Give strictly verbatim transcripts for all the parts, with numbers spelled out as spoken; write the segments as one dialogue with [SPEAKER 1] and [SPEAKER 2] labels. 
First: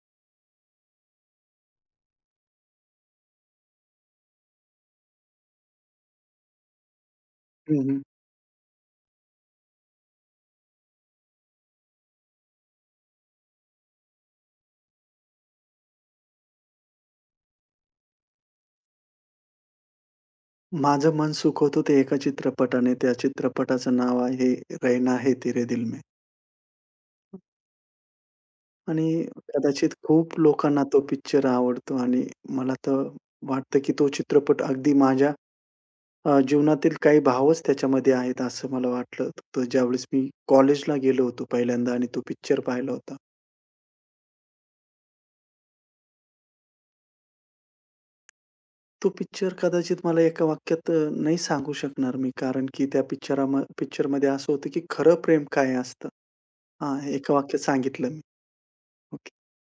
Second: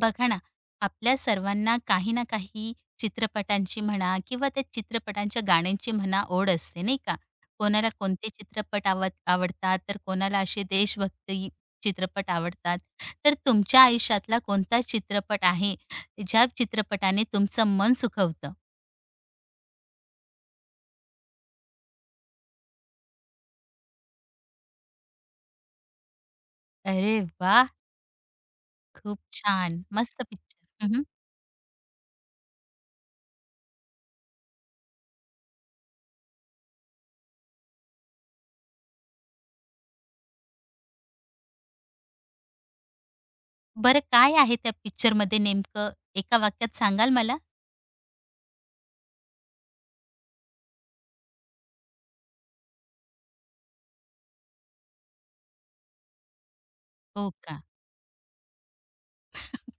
[SPEAKER 1] बघा ना, आपल्या सर्वांना काही ना काही चित्रपटांची म्हणा किंवा त्या चित्रपटांच्या गाण्यांची म्हणा ओढ असते, नाही का?
[SPEAKER 2] हं,
[SPEAKER 1] कोणाला
[SPEAKER 2] हं.
[SPEAKER 1] कोणते चित्रपट आवड आवडतात, तर कोणाला असे देशभक्ती चित्रपट आवडतात. तर तुमच्या आयुष्यातला कोणता चित्रपट आहे, ज्या चित्रपटाने तुमचं मन सुखवतं?
[SPEAKER 2] माझं मन सुखवतो ते एका चित्रपटाने. त्या चित्रपटाचं नाव आहे "रहना है तेरे दिल में"
[SPEAKER 1] अरे वाह!
[SPEAKER 2] आणि
[SPEAKER 1] खूप छान.
[SPEAKER 2] कदाचित
[SPEAKER 1] मस्त
[SPEAKER 2] खूप
[SPEAKER 1] पिक्चर.
[SPEAKER 2] लोकांना तो पिक्चर आवडतो आणि मला तर वाटतं, की तो चित्रपट अगदी माझ्या अ, जीवनातील काही भावच त्याच्यामध्ये आहेत असं मला वाटलं. तर ज्यावेळेस मी कॉलेजला गेलो होतो पहिल्यांदा आणि तो पिक्चर पाहिला होता.
[SPEAKER 1] बरं काय आहे त्या पिक्चरमध्ये नेमकं? एका वाक्यात सांगाल मला?
[SPEAKER 2] तो पिक्चर कदाचित मला एका वाक्यात अ, नाही सांगू शकणार मी कारण की त्या पिक्चराम पिक्चरमध्ये असं होतं, की खरं प्रेम काय असतं? हां,
[SPEAKER 1] हो
[SPEAKER 2] एका
[SPEAKER 1] का?
[SPEAKER 2] वाक्यात सांगितलं मी. ओके.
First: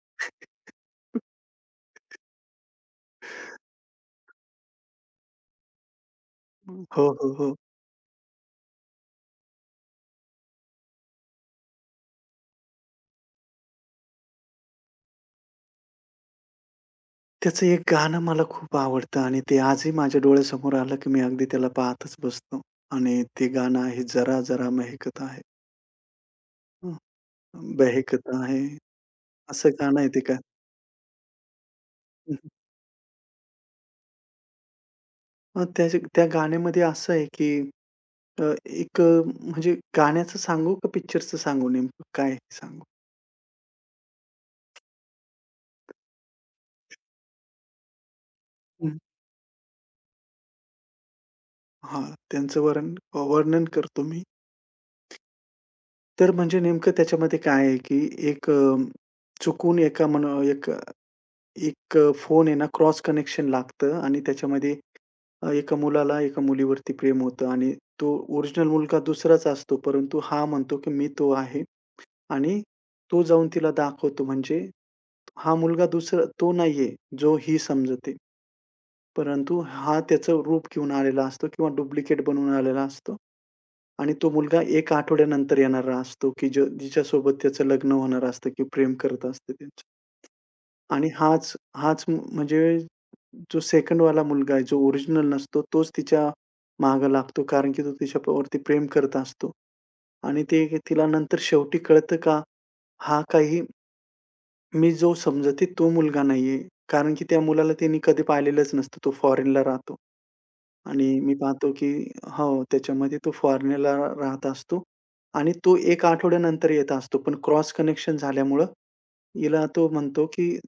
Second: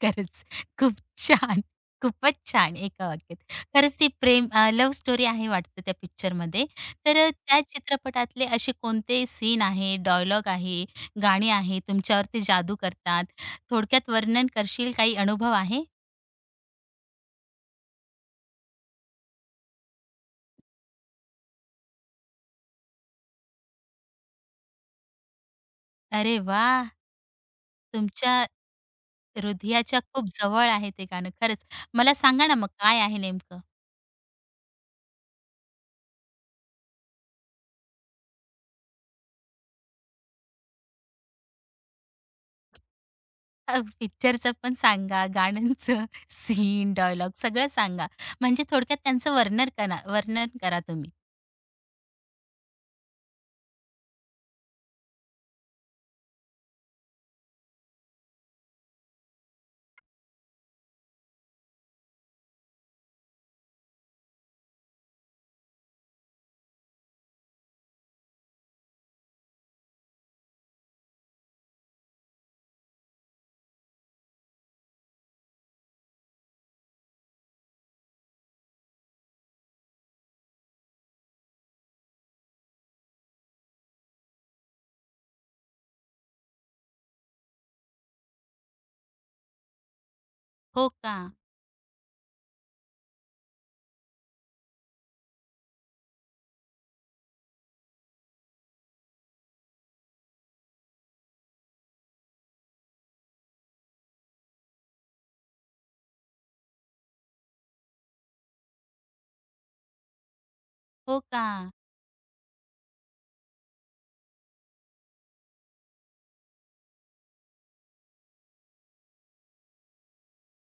[SPEAKER 1] खरंच खूप छान. खूपच छान एका वाक्यात. खरंच ती प्रेम अ, लव्ह स्टोरी आहे वाटतं त्या पिक्चरमध्ये.
[SPEAKER 2] हं. हो,
[SPEAKER 1] तर अ,
[SPEAKER 2] हो, हो.
[SPEAKER 1] त्या चित्रपटातले असे कोणते सीन आहे, डायलॉग आहे, गाणी आहे, तुमच्यावरती जादू करतात? थोडक्यात वर्णन करशील? काही अनुभव आहे?
[SPEAKER 2] त्याचं एक गाणं मला खूप आवडतं आणि ते आजही माझ्या डोळ्यासमोर आलं, की मी अगदी त्याला पाहतच बसतो आणि ते गाणं आहे "जरा जरा महकत आहे,
[SPEAKER 1] अरे वाह!
[SPEAKER 2] हं, बहकत
[SPEAKER 1] तुमच्या
[SPEAKER 2] आहे." असं
[SPEAKER 1] हृदयाच्या
[SPEAKER 2] गाणं आहे ते
[SPEAKER 1] खूप
[SPEAKER 2] का
[SPEAKER 1] जवळ आहे ते गाणं खरंच. मला
[SPEAKER 2] हं, हं.
[SPEAKER 1] सांगा ना मग काय आहे नेमकं?
[SPEAKER 2] मग त्या त्या गाण्यामध्ये असं आहे, की अ, एक अ, म्हणजे गाण्याचं सांगू का पिक्चरचं सांगू नेमकं काय सांगू?
[SPEAKER 1] अ, पिक्चरचं पण सांगा, गाण्यांचं, सीन, डायलॉग सगळं सांगा. म्हणजे
[SPEAKER 2] हं.
[SPEAKER 1] थोडक्यात त्यांचं वर्णन करा वर्णन करा तुम्ही.
[SPEAKER 2] हां, त्यांचं वरण वर्णन करतो मी. तर म्हणजे नेमकं त्याच्यामध्ये काय आहे, की एक अ, चुकून एका मन एक एक अ, फोन आहे ना, क्रॉस कनेक्शन लागतं आणि त्याच्यामध्ये अ, एका मुलाला एका मुलीवरती प्रेम होतं आणि तो ओरिजिनल मुलगा दुसराच असतो. परंतु हा म्हणतो, की "मी तो आहे" आणि तो जाऊन तिला दाखवतो. म्हणजे हा मुलगा दुसरा तो नाहीये, जो ही समजते. परंतु हा त्याचं रूप घेऊन आलेला असतो किंवा डुप्लिकेट बनवून आलेला असतो. आणि तो मुलगा एका आठवड्यानंतर येणारा असतो, की जो जिच्यासोबत त्याचं लग्न होणार असतं, की प्रेम करत असते त्याचं.
[SPEAKER 1] हो
[SPEAKER 2] आणि
[SPEAKER 1] का?
[SPEAKER 2] हाच हाच म्हणजे जो सेकंडवाला मुलगा आहे, जो ओरिजिनल नसतो, तोच तिच्या मागे लागतो. कारण की तो तिच्यावरती प्रेम करत असतो. आणि ते तिला नंतर शेवटी कळतं का, हा काही मी जो समजते तो मुलगा नाहीये. कारण की त्या मुलाला तिने कधी पाहिलेलंच नसतं. तो फॉरेनला राहतो. आणि
[SPEAKER 1] हो
[SPEAKER 2] मी
[SPEAKER 1] का?
[SPEAKER 2] पाहतो की हो, त्याच्यामध्ये तो फॉरेनला राहत असतो आणि तो एका आठवड्यानंतर येत असतो. पण क्रॉस कनेक्शन झाल्यामुळं हिला तो म्हणतो, की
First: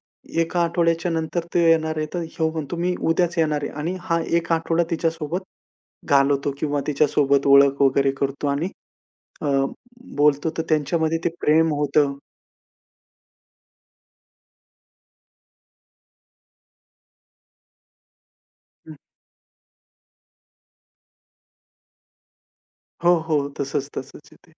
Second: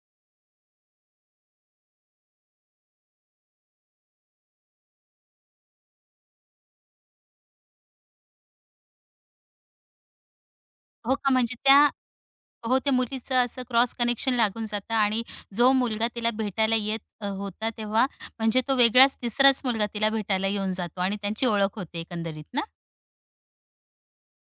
[SPEAKER 2] "एका आठवड्याच्या नंतर तो येणार आहे." तर ह्यो म्हणतो, "मी उद्याच येणार आहे." आणि हा एक आठवडा तिच्यासोबत घालवतो किंवा तिच्यासोबत ओळख वगैरे करतो आणि अ, बोलतो. तर
[SPEAKER 1] हो
[SPEAKER 2] त्यांच्यामध्ये ते
[SPEAKER 1] का? म्हणजे
[SPEAKER 2] प्रेम
[SPEAKER 1] त्या
[SPEAKER 2] होतं.
[SPEAKER 1] हो, त्या मुलीचं असं क्रॉस कनेक्शन लागून जातं आणि जो मुलगा तिला भेटायला येत अ, होता तेव्हा म्हणजे तो
[SPEAKER 2] हं.
[SPEAKER 1] वेगळाच तिसराच मुलगा तिला भेटायला येऊन जातो आणि त्यांची ओळख होते एकंदरीत ना?
[SPEAKER 2] हो, हो. तसंच, तसंच आहे ते.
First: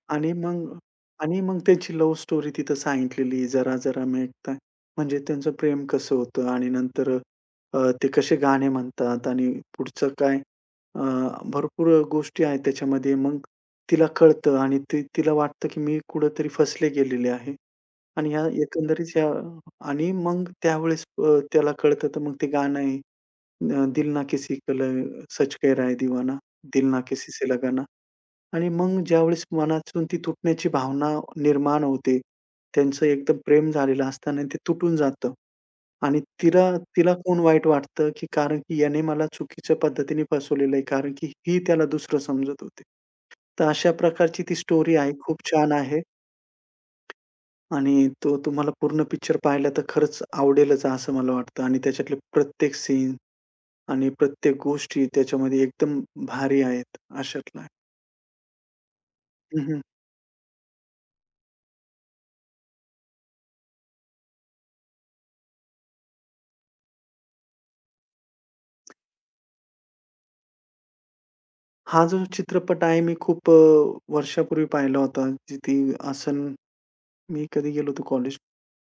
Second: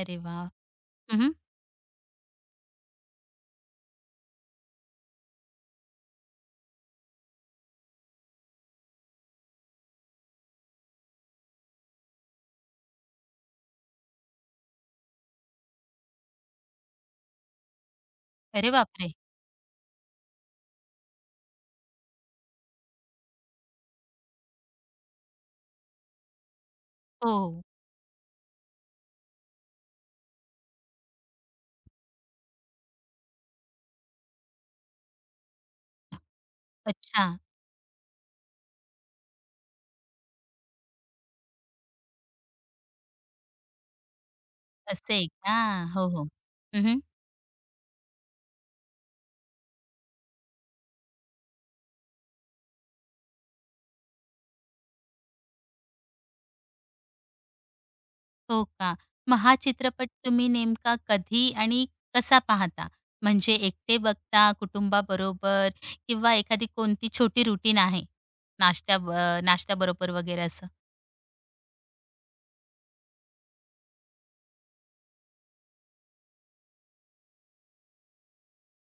[SPEAKER 1] अरे
[SPEAKER 2] आणि
[SPEAKER 1] वाह!
[SPEAKER 2] मग
[SPEAKER 1] हं, हं.
[SPEAKER 2] आणि मग त्याची लव्ह स्टोरी तिथं सांगितलेली जरा, जरा मिळता. म्हणजे त्यांचं प्रेम कसं होतं आणि नंतर अ, ते कसे गाणे म्हणतात आणि पुढचं काय अ, भरपूर गोष्टी आहेत त्याच्यामध्ये. मग तिला कळतं आणि ती तिला वाटतं, की मी कुठेतरी फसले गेलेले आहे. आणि ह्या
[SPEAKER 1] अरे
[SPEAKER 2] एकंदरीत
[SPEAKER 1] बापरे!
[SPEAKER 2] ह्या आणि मग त्यावेळेस अ, त्याला कळतं तर मग ते गाणं आहे अ, दिल ना किसी को सच कह रहा है दिवाना, दिल ना किसी से
[SPEAKER 1] हो.
[SPEAKER 2] लगाना. आणि मग ज्यावेळेस मनातून ती तुटण्याची भावना निर्माण होते, त्यांचं एकदम प्रेम झालेलं असतं आणि ते तुटून जातं. आणि तिला तिला
[SPEAKER 1] अच्छा.
[SPEAKER 2] कोण वाईट वाटतं, की कारण की याने मला चुकीच्या पद्धतीने फसवलेलं आहे, कारण की ही त्याला दुसरं समजत होती. तर अशा प्रकारची ती स्टोरी आहे.
[SPEAKER 1] असं आहे
[SPEAKER 2] खूप
[SPEAKER 1] का?
[SPEAKER 2] छान आहे
[SPEAKER 1] हो, हो. हं, हं.
[SPEAKER 2] आणि तो तुम्हाला पूर्ण पिक्चर पाहिला तर खरंच आवडेलच असं मला वाटतं आणि त्याच्यातले प्रत्येक सीन आणि प्रत्येक गोष्टी त्याच्यामध्ये एकदम भारी आहेत, अशातला आहे.
[SPEAKER 1] हो का? मग हा चित्रपट तुम्ही नेमका कधी आणि कसा पाहता? म्हणजे एकटे बघता, कुटुंबाबरोबर किंवा एखादी कोणती छोटी रुटीन आहे? नाश्त्या ब नाश्त्याबरोबर वगैरे असं?
[SPEAKER 2] हा जो चित्रपट आहे मी खूप अ, वर्षापूर्वी पाहिला होता. जिथे आसन मी कधी गेलो होतो कॉलेज.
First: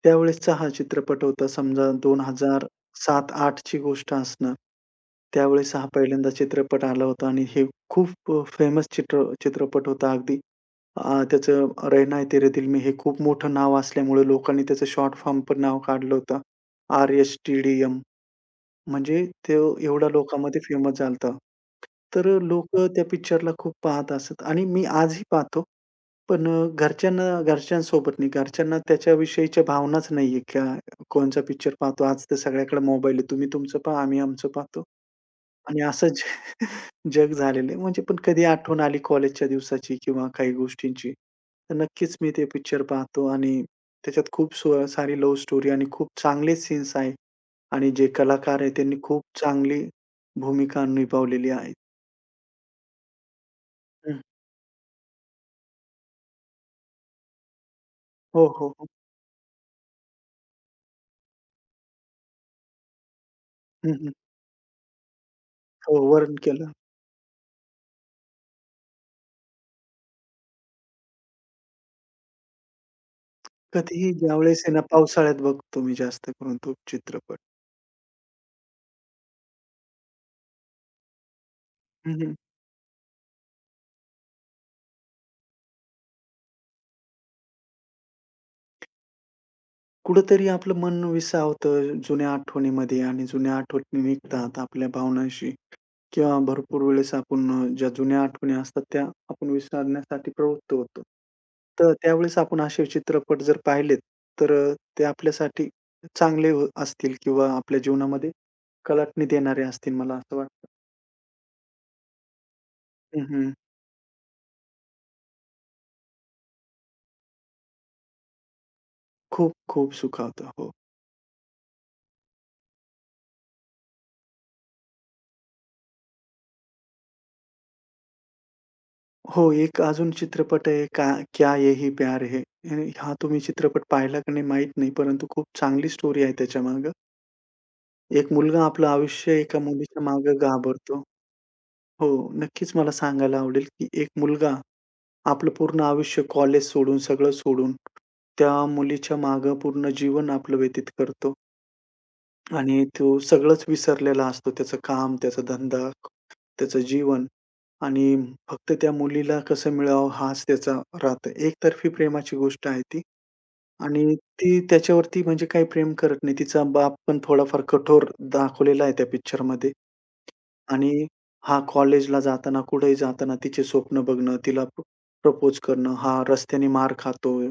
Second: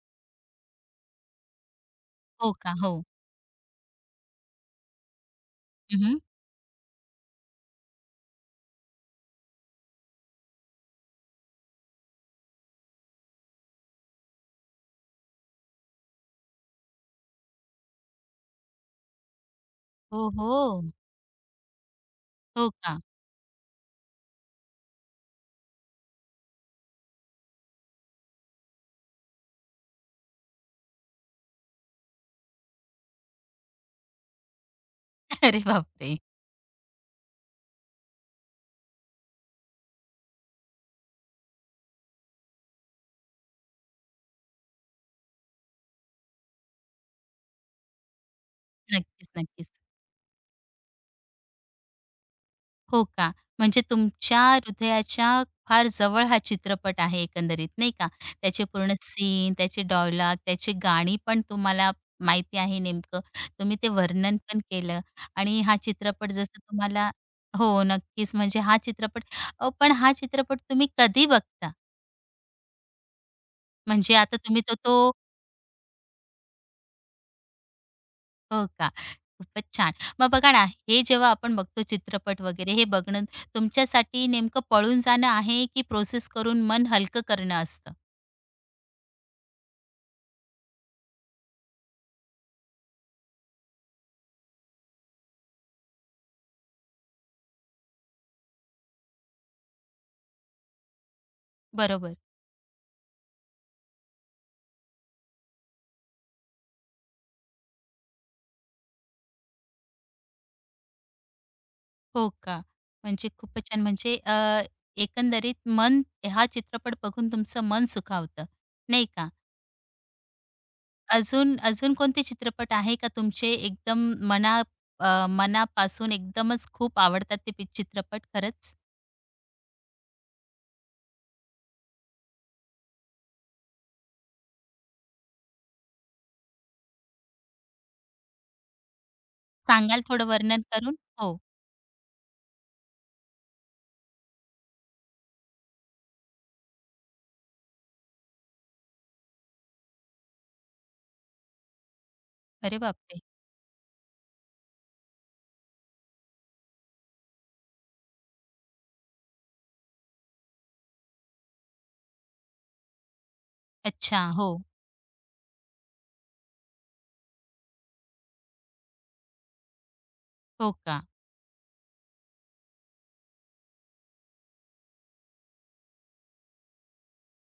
[SPEAKER 2] त्यावेळेसचा हा चित्रपट होता. समजा दोन
[SPEAKER 1] हो
[SPEAKER 2] हजार
[SPEAKER 1] का? हो.
[SPEAKER 2] सात आठ ची गोष्ट असणार. त्यावेळेस हा
[SPEAKER 1] हं,
[SPEAKER 2] पहिल्यांदा चित्रपट आला होता आणि हे खूप फेमस चित्र चित्रपट होता अगदी. अ, त्याचं "रहना है तेरे दिल में" हे खूप मोठं नाव असल्यामुळे लोकांनी त्याचं शॉर्ट फॉर्म पण नाव काढलं होतं. आर-एस-टी-डी-एम. म्हणजे तो एवढ्या
[SPEAKER 1] हो,
[SPEAKER 2] लोकांमध्ये
[SPEAKER 1] हो.
[SPEAKER 2] फेमस झाला होता. तर
[SPEAKER 1] हो
[SPEAKER 2] लोक
[SPEAKER 1] का?
[SPEAKER 2] त्या पिक्चरला खूप पाहत असत आणि मी आजही पाहतो. पण अ, घरच्यांना घरच्यांसोबत नाही. घरच्यांना त्याच्याविषयीच्या भावनाच नाहीये का कोणचा पिक्चर पाहतो? आज तर सगळ्याकडे मोबाईल आहे. तुम्ही तुमचं पहा, आम्ही आमचं पाहतो
[SPEAKER 1] अरे
[SPEAKER 2] आणि
[SPEAKER 1] बापरे!
[SPEAKER 2] असंच जग झालेलं आहे. म्हणजे पण कधी आठवण आली कॉलेजच्या दिवसाची किंवा काही गोष्टींची, तर नक्कीच मी ते पिक्चर पाहतो आणि त्याच्यात खूप सो सारी लव्ह स्टोरी आणि खूप चांगले सीन्स आहेत आणि जे कलाकार आहेत त्यांनी खूप
[SPEAKER 1] नक्कीच, नक्कीच.
[SPEAKER 2] चांगली भूमिका निभावलेली आहे.
[SPEAKER 1] हो का? म्हणजे
[SPEAKER 2] हं.
[SPEAKER 1] तुमच्या हृदयाच्या फार जवळ हा चित्रपट आहे एकंदरीत, नाही का?
[SPEAKER 2] हो,
[SPEAKER 1] त्याचे
[SPEAKER 2] हो, हो.
[SPEAKER 1] पूर्ण सीन, त्याचे डायलॉग, त्याची गाणी पण तुम्हाला माहिती आहे नेमकं. तुम्ही ते
[SPEAKER 2] हं, हं.
[SPEAKER 1] वर्णन पण केलं आणि हा
[SPEAKER 2] हो,
[SPEAKER 1] चित्रपट
[SPEAKER 2] वर्णन
[SPEAKER 1] जसं
[SPEAKER 2] केलं.
[SPEAKER 1] तुम्हाला हो, नक्कीच. म्हणजे हा चित्रपट अ, पण हा चित्रपट तुम्ही कधी बघता?
[SPEAKER 2] कधीही
[SPEAKER 1] म्हणजे आता
[SPEAKER 2] ज्यावेळेस
[SPEAKER 1] तुम्ही
[SPEAKER 2] आहे
[SPEAKER 1] तर
[SPEAKER 2] ना,
[SPEAKER 1] तो
[SPEAKER 2] पावसाळ्यात बघतो मी जास्त करून तो चित्रपट.
[SPEAKER 1] हो का? खूपच छान. मग बघा ना, हे जेव्हा आपण बघतो
[SPEAKER 2] हं, हं.
[SPEAKER 1] चित्रपट वगैरे हे बघणं तुमच्यासाठी नेमकं पळून जाणं आहे, की प्रोसेस करून मन हलकं करणं असतं?
[SPEAKER 2] कुठेतरी आपलं मन विसावतं जुन्या आठवणीमध्ये आणि जुन्या आठवणी निघतात आपल्या भावनांशी किंवा भरपूर वेळेस आपण अ, ज्या जुन्या आठवणी असतात त्या आपण विसरण्यासाठी प्रवृत्त होतो. तर
[SPEAKER 1] बरोबर.
[SPEAKER 2] त्यावेळेस आपण असे चित्रपट जर पाहिलेत, तर अ, ते आपल्यासाठी चांगले हो असतील किंवा आपल्या जीवनामध्ये कलाटणी देणारे असतील मला असं वाटतं.
[SPEAKER 1] हो का? म्हणजे
[SPEAKER 2] हं,
[SPEAKER 1] खूपच छान. म्हणजे अ, एकंदरीत मन हा चित्रपट बघून तुमचं मन सुखावतं, नाही का?
[SPEAKER 2] खूप खूप सुखावतं. हो.
[SPEAKER 1] अजून अजून कोणते चित्रपट आहे का तुमचे एकदम मना अ, मनापासून एकदमच खूप आवडतात ते पि चित्रपट खरंच?
[SPEAKER 2] हो, एक अजून चित्रपट आहे का क्या यही प्यार है. अं, हा तुम्ही चित्रपट पाहिला का नाही माहीत नाही, परंतु खूप चांगली स्टोरी आहे त्याच्यामागं. एक मुलगा आपलं आयुष्य एका
[SPEAKER 1] सांगाल
[SPEAKER 2] मुलीच्या
[SPEAKER 1] थोडं
[SPEAKER 2] मागे
[SPEAKER 1] वर्णन करून?
[SPEAKER 2] घाबरतो.
[SPEAKER 1] हो.
[SPEAKER 2] हो, नक्कीच मला सांगायला आवडेल, की एक मुलगा आपलं पूर्ण आयुष्य कॉलेज सोडून, सगळं सोडून, त्या मुलीच्या मागे पूर्ण जीवन आपलं व्यतीत करतो.
[SPEAKER 1] अरे
[SPEAKER 2] आणि तो
[SPEAKER 1] बापरे!
[SPEAKER 2] सगळंच विसरलेला असतो. त्याचं काम, त्याचा धंदा, त्याचं जीवन आणि फक्त त्या मुलीला कसं मिळावं हाच त्याचा राहतं. एकतर्फी प्रेमाची गोष्ट आहे ती आणि
[SPEAKER 1] अच्छा. हो.
[SPEAKER 2] ती त्याच्यावरती म्हणजे काही प्रेम करत नाही. तिचा बाप पण थोडाफार कठोर दाखवलेला आहे त्या पिक्चरमध्ये.
[SPEAKER 1] हो का?
[SPEAKER 2] आणि हा कॉलेजला जाताना, कुठेही जाताना तिचे स्वप्न बघणं, तिला प्रपोज करणं. हा रस्त्याने मार खातोय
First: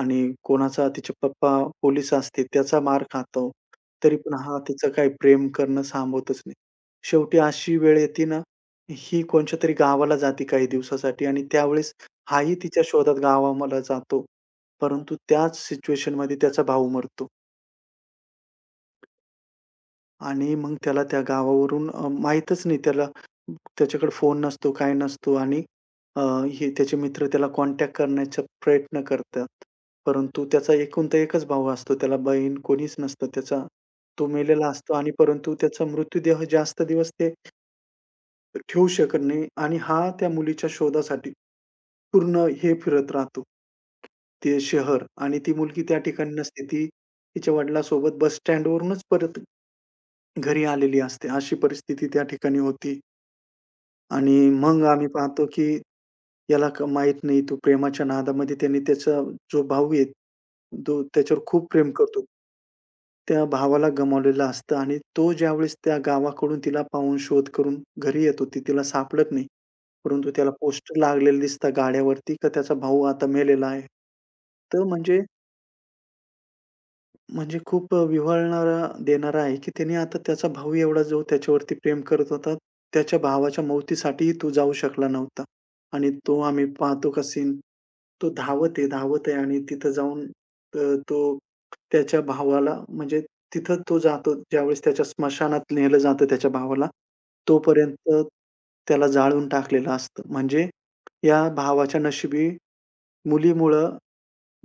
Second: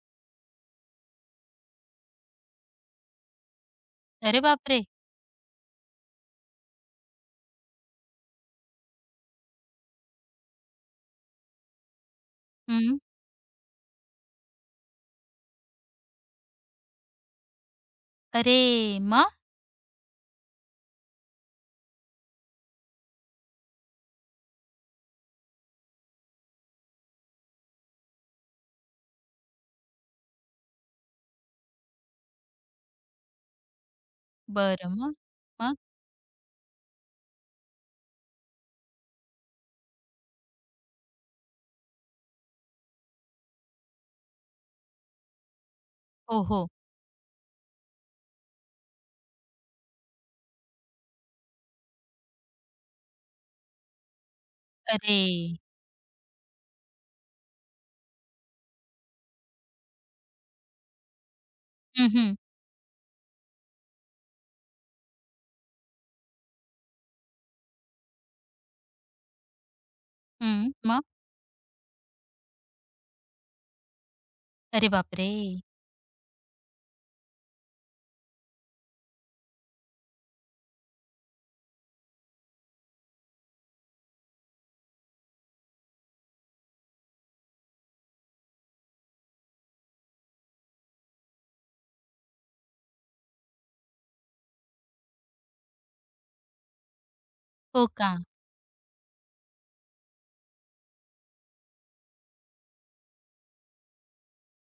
[SPEAKER 2] आणि कोणाचा तिचे पप्पा पोलीस असतील, त्याचा मार खातो. तरी पण
[SPEAKER 1] अरे
[SPEAKER 2] हा
[SPEAKER 1] बापरे!
[SPEAKER 2] तिचं काही प्रेम करणं थांबवतच नाही. शेवटी अशी वेळ येते ना, ही कोणच्यातरी गावाला जाते काही दिवसासाठी आणि त्यावेळेस हाही तिच्या
[SPEAKER 1] हं.
[SPEAKER 2] शोधात गावाला जातो. परंतु त्याच सिच्युएशनमध्ये त्याचा भाऊ मरतो.
[SPEAKER 1] अरे! मग?
[SPEAKER 2] आणि मग त्याला त्या गावावरून अ, माहीतच नाही त्याला. त्याच्याकडे फोन नसतो, काय नसतो आणि अ, हे त्याचे मित्र त्याला कॉन्टॅक्ट करण्याचा प्रयत्न करतात. परंतु त्याचा एकुलता एकच भाऊ असतो. त्याला बहीण कोणीच नसतं. त्याचा तो मेलेला असतो
[SPEAKER 1] बरं
[SPEAKER 2] आणि
[SPEAKER 1] मग?
[SPEAKER 2] परंतु
[SPEAKER 1] मग?
[SPEAKER 2] त्याचा मृत्यूदेह जास्त दिवस ते ठेवू शकत नाही आणि हा त्या मुलीच्या शोधासाठी पूर्ण हे फिरत राहतो. ते शहर आणि ती मुलगी त्या ठिकाणी
[SPEAKER 1] हो,
[SPEAKER 2] नसते.
[SPEAKER 1] हो.
[SPEAKER 2] ती तिच्या वडिलांसोबत बस स्टँडवरूनच परत घरी आलेली असते. अशी परिस्थिती त्या ठिकाणी होती आणि मग आम्ही
[SPEAKER 1] अरे!
[SPEAKER 2] पाहतो, की याला क माहीत नाही तो प्रेमाच्या नादामध्ये त्याने त्याचा जो भाऊ आहे, तो त्याच्यावर खूप प्रेम
[SPEAKER 1] हं,
[SPEAKER 2] करतो.
[SPEAKER 1] हं.
[SPEAKER 2] त्या भावाला गमावलेलं असतं आणि तो ज्यावेळेस त्या गावाकडून तिला पाहून शोध करून घरी येतो, ती तिला सापडत नाही. परंतु त्याला
[SPEAKER 1] हं.
[SPEAKER 2] पोस्टर
[SPEAKER 1] मग?
[SPEAKER 2] लागलेलं दिसतं गाड्यावरती, का त्याचा भाऊ आता मेलेला आहे. तर
[SPEAKER 1] अरे
[SPEAKER 2] म्हणजे
[SPEAKER 1] बापरे!
[SPEAKER 2] म्हणजे खूप अ, विव्हळणारा देणारा आहे, की त्याने आता त्याचा भाऊ एवढा जो त्याच्यावरती प्रेम करत होता, त्याच्या भावाच्या मौतीसाठीही तो जाऊ शकला नव्हता. आणि तो आम्ही पाहतो का सीन, तो धावत आहे, धावत आहे आणि तिथं जाऊन अ, तो त्याच्या भावाला म्हणजे तिथं तो जातो ज्यावेळेस त्याच्या स्मशानात नेलं जातं त्याच्या भावाला,
[SPEAKER 1] हो
[SPEAKER 2] तोपर्यंत
[SPEAKER 1] का?
[SPEAKER 2] त्याला जाळून टाकलेलं असतं. म्हणजे या भावाच्या नशिबी मुलीमुळं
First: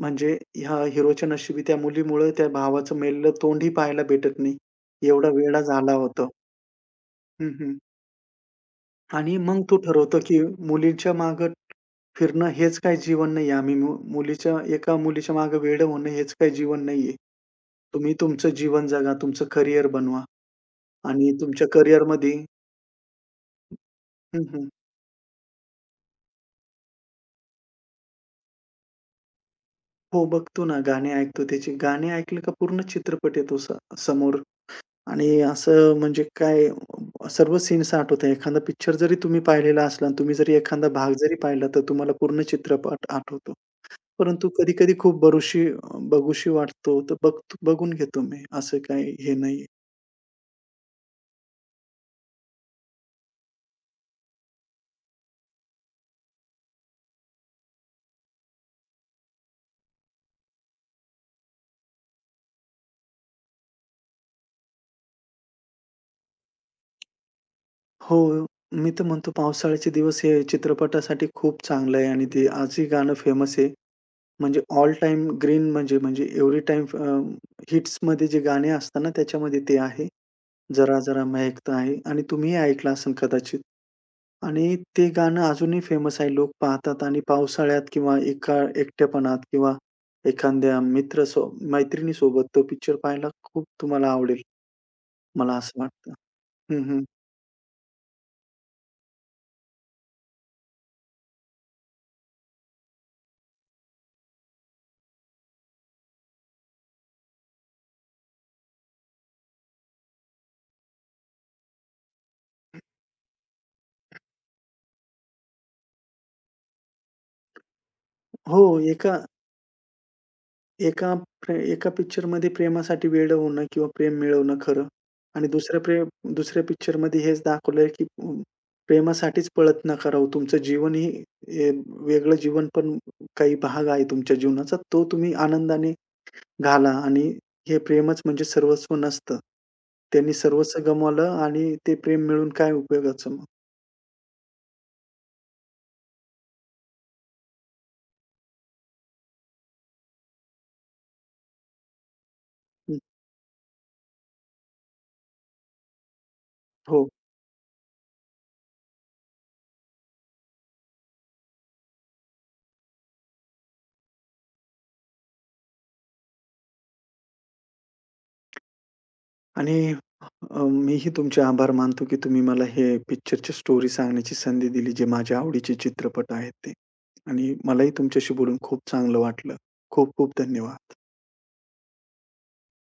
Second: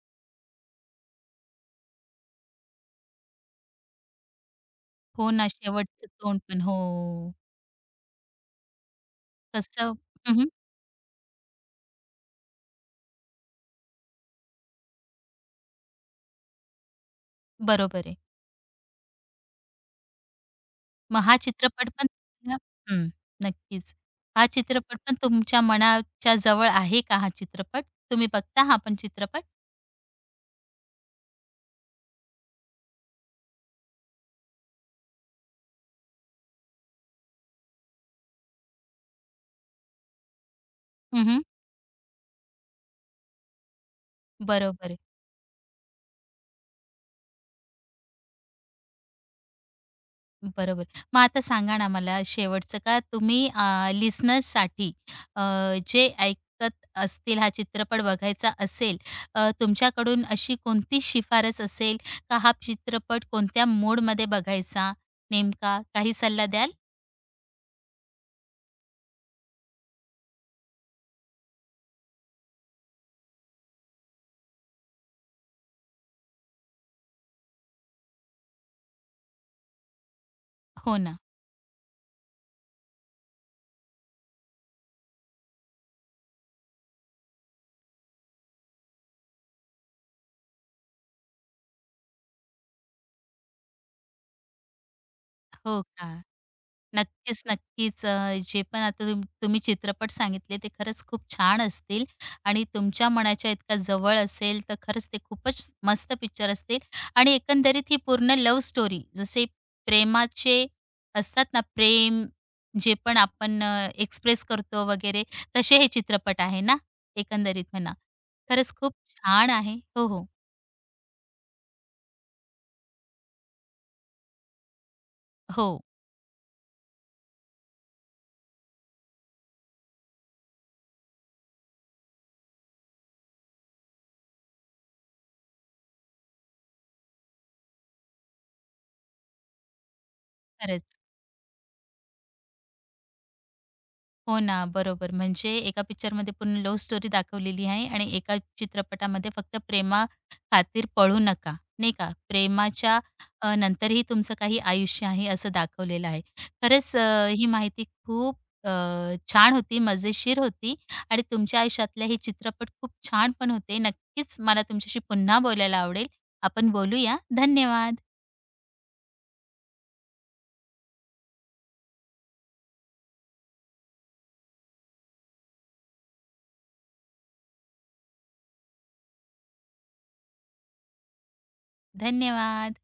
[SPEAKER 2] म्हणजे ह्या हिरोच्या नशिबी त्या मुलीमुळं त्या भावाचं मेलेलं तोंडही पाहायला भेटत नाही. एवढा
[SPEAKER 1] हो ना,
[SPEAKER 2] वेडा झाला
[SPEAKER 1] शेवटचं
[SPEAKER 2] होता.
[SPEAKER 1] तोंड पण. हो.
[SPEAKER 2] हं, हं. आणि मग तो
[SPEAKER 1] कसं
[SPEAKER 2] ठरवतो,
[SPEAKER 1] हं,
[SPEAKER 2] की
[SPEAKER 1] हं.
[SPEAKER 2] मुलीच्या मागं फिरणं हेच काही जीवन नाहीये. आम्ही मु मुलीच्या एका मुलीच्या मागे वेडं होणं हेच काही जीवन नाहीये.
[SPEAKER 1] बरोबर
[SPEAKER 2] तुम्ही
[SPEAKER 1] आहे.
[SPEAKER 2] तुमचं जीवन जगा, तुमचं करियर बनवा
[SPEAKER 1] मग
[SPEAKER 2] आणि
[SPEAKER 1] हा
[SPEAKER 2] तुमच्या
[SPEAKER 1] चित्रपट पण
[SPEAKER 2] करियरमध्ये
[SPEAKER 1] तुम्हाला- हं. नक्कीच.
[SPEAKER 2] हं,
[SPEAKER 1] हा
[SPEAKER 2] हं.
[SPEAKER 1] चित्रपट पण तुमच्या मनाच्या जवळ आहे का हा चित्रपट? तुम्ही बघता हा पण चित्रपट?
[SPEAKER 2] हो, बघतो ना, गाणे ऐकतो त्याचे. गाणे ऐकलं का पूर्ण चित्रपट येतो स समोर. आणि असं म्हणजे काय सर्व सीन्स आठवतात. एखादा पिक्चर जरी तुम्ही पाहिलेला असला आणि तुम्ही जरी एखादा भाग
[SPEAKER 1] हं,
[SPEAKER 2] जरी
[SPEAKER 1] हं.
[SPEAKER 2] पाहिला, तर तुम्हाला पूर्ण चित्रपट आठवतो. परंतु कधी-कधी
[SPEAKER 1] बरोबर.
[SPEAKER 2] खूप बरुशी, बघूशी वाटतो, तर बघ बघून घेतो मी. असं काही हे नाहीये.
[SPEAKER 1] बरोबर. मग आता सांगा ना मला शेवटचं का तुम्ही अ, लिसनर्ससाठी अ, जे ऐकत असतील हा चित्रपट बघायचा असेल, अ, तुमच्याकडून अशी कोणती शिफारस असेल का हा चित्रपट कोणत्या मूडमध्ये बघायचा नेमका? काही सल्ला द्याल?
[SPEAKER 2] हो, मी तर म्हणतो पावसाळ्याचे दिवस हे चित्रपटासाठी खूप चांगलं आहे आणि ते आजही गाणं फेमस आहे. म्हणजे ऑल टाईम ग्रीन म्हणजे म्हणजे एव्हरी टाईम अ, हिट्समध्ये जे गाणे असतात ना, त्याच्यामध्ये ते आहे.
[SPEAKER 1] हो
[SPEAKER 2] "जरा
[SPEAKER 1] ना.
[SPEAKER 2] जरा महकता है" आणि तुम्हीही ऐकलं असेल कदाचित. आणि ते गाणं अजूनही फेमस आहे. लोक पाहतात आणि पावसाळ्यात किंवा एका एकटेपणात किंवा एखाद्या मित्र सो मैत्रिणीसोबत तो पिक्चर पाहायला खूप तुम्हाला आवडेल, मला असं
[SPEAKER 1] हो का?
[SPEAKER 2] वाटतं. हं, हं.
[SPEAKER 1] नक्कीच, नक्कीच. अ, जे पण आता तुम तुम्ही चित्रपट सांगितले ते खरंच खूप छान असतील आणि तुमच्या मनाच्या इतका जवळ असेल तर खरंच ते खूपच मस्त पिक्चर असतील आणि एकंदरीत ही पूर्ण लव्ह स्टोरी जसे प्रेमाचे असतात ना, प्रेम जे पण आपण एक्सप्रेस करतो वगैरे तसे हे चित्रपट आहे ना, एकंदरीत म्हणा.
[SPEAKER 2] हो,
[SPEAKER 1] खरंच खूप
[SPEAKER 2] एका
[SPEAKER 1] छान आहे. हो, हो.
[SPEAKER 2] एका प्रे एका पिक्चरमध्ये प्रेमासाठी वेडं होणं किंवा प्रेम मिळवणं खरं आणि
[SPEAKER 1] हो,
[SPEAKER 2] दुसऱ्या प्रेम दुसऱ्या पिक्चरमध्ये हेच दाखवलंय, की अं, प्रेमासाठीच पळत नका राहू. तुमचं जीवन ही हे वेगळं जीवन पण काही भाग आहे तुमच्या जीवनाचा. तो तुम्ही आनंदाने घाला आणि हे प्रेमच म्हणजे सर्वस्व नसतं. त्यांनी सर्वस्व
[SPEAKER 1] खरंच.
[SPEAKER 2] गमावलं आणि ते प्रेम मिळून काय उपयोगाचं मग?
[SPEAKER 1] हो ना, बरोबर. म्हणजे एका पिक्चरमध्ये पूर्ण लव्ह स्टोरी दाखवलेली आहे आणि एका चित्रपटामध्ये फक्त प्रेमा प्रेमाखातीर पळू नका, नाही का?
[SPEAKER 2] हं,
[SPEAKER 1] प्रेमाच्या अ, नंतरही तुमचं काही आयुष्य आहे असं दाखवलेलं आहे. खरंच
[SPEAKER 2] हो.
[SPEAKER 1] अ, ही माहिती खूप अ, छान होती, मजेशीर होती आणि तुमच्या आयुष्यातले हे चित्रपट खूप छान पण होते. नक्कीच मला तुमच्याशी पुन्हा बोलायला आवडेल. आपण बोलूया. धन्यवाद.
[SPEAKER 2] आणि अ, मीही तुमचे आभार मानतो, की तुम्ही मला हे पिक्चरची स्टोरी सांगण्याची संधी दिली, जे माझ्या आवडीचे चित्रपट आहेत ते. आणि मलाही तुमच्याशी बोलून खूप चांगलं वाटलं. खूप खूप धन्यवाद.
[SPEAKER 1] धन्यवाद.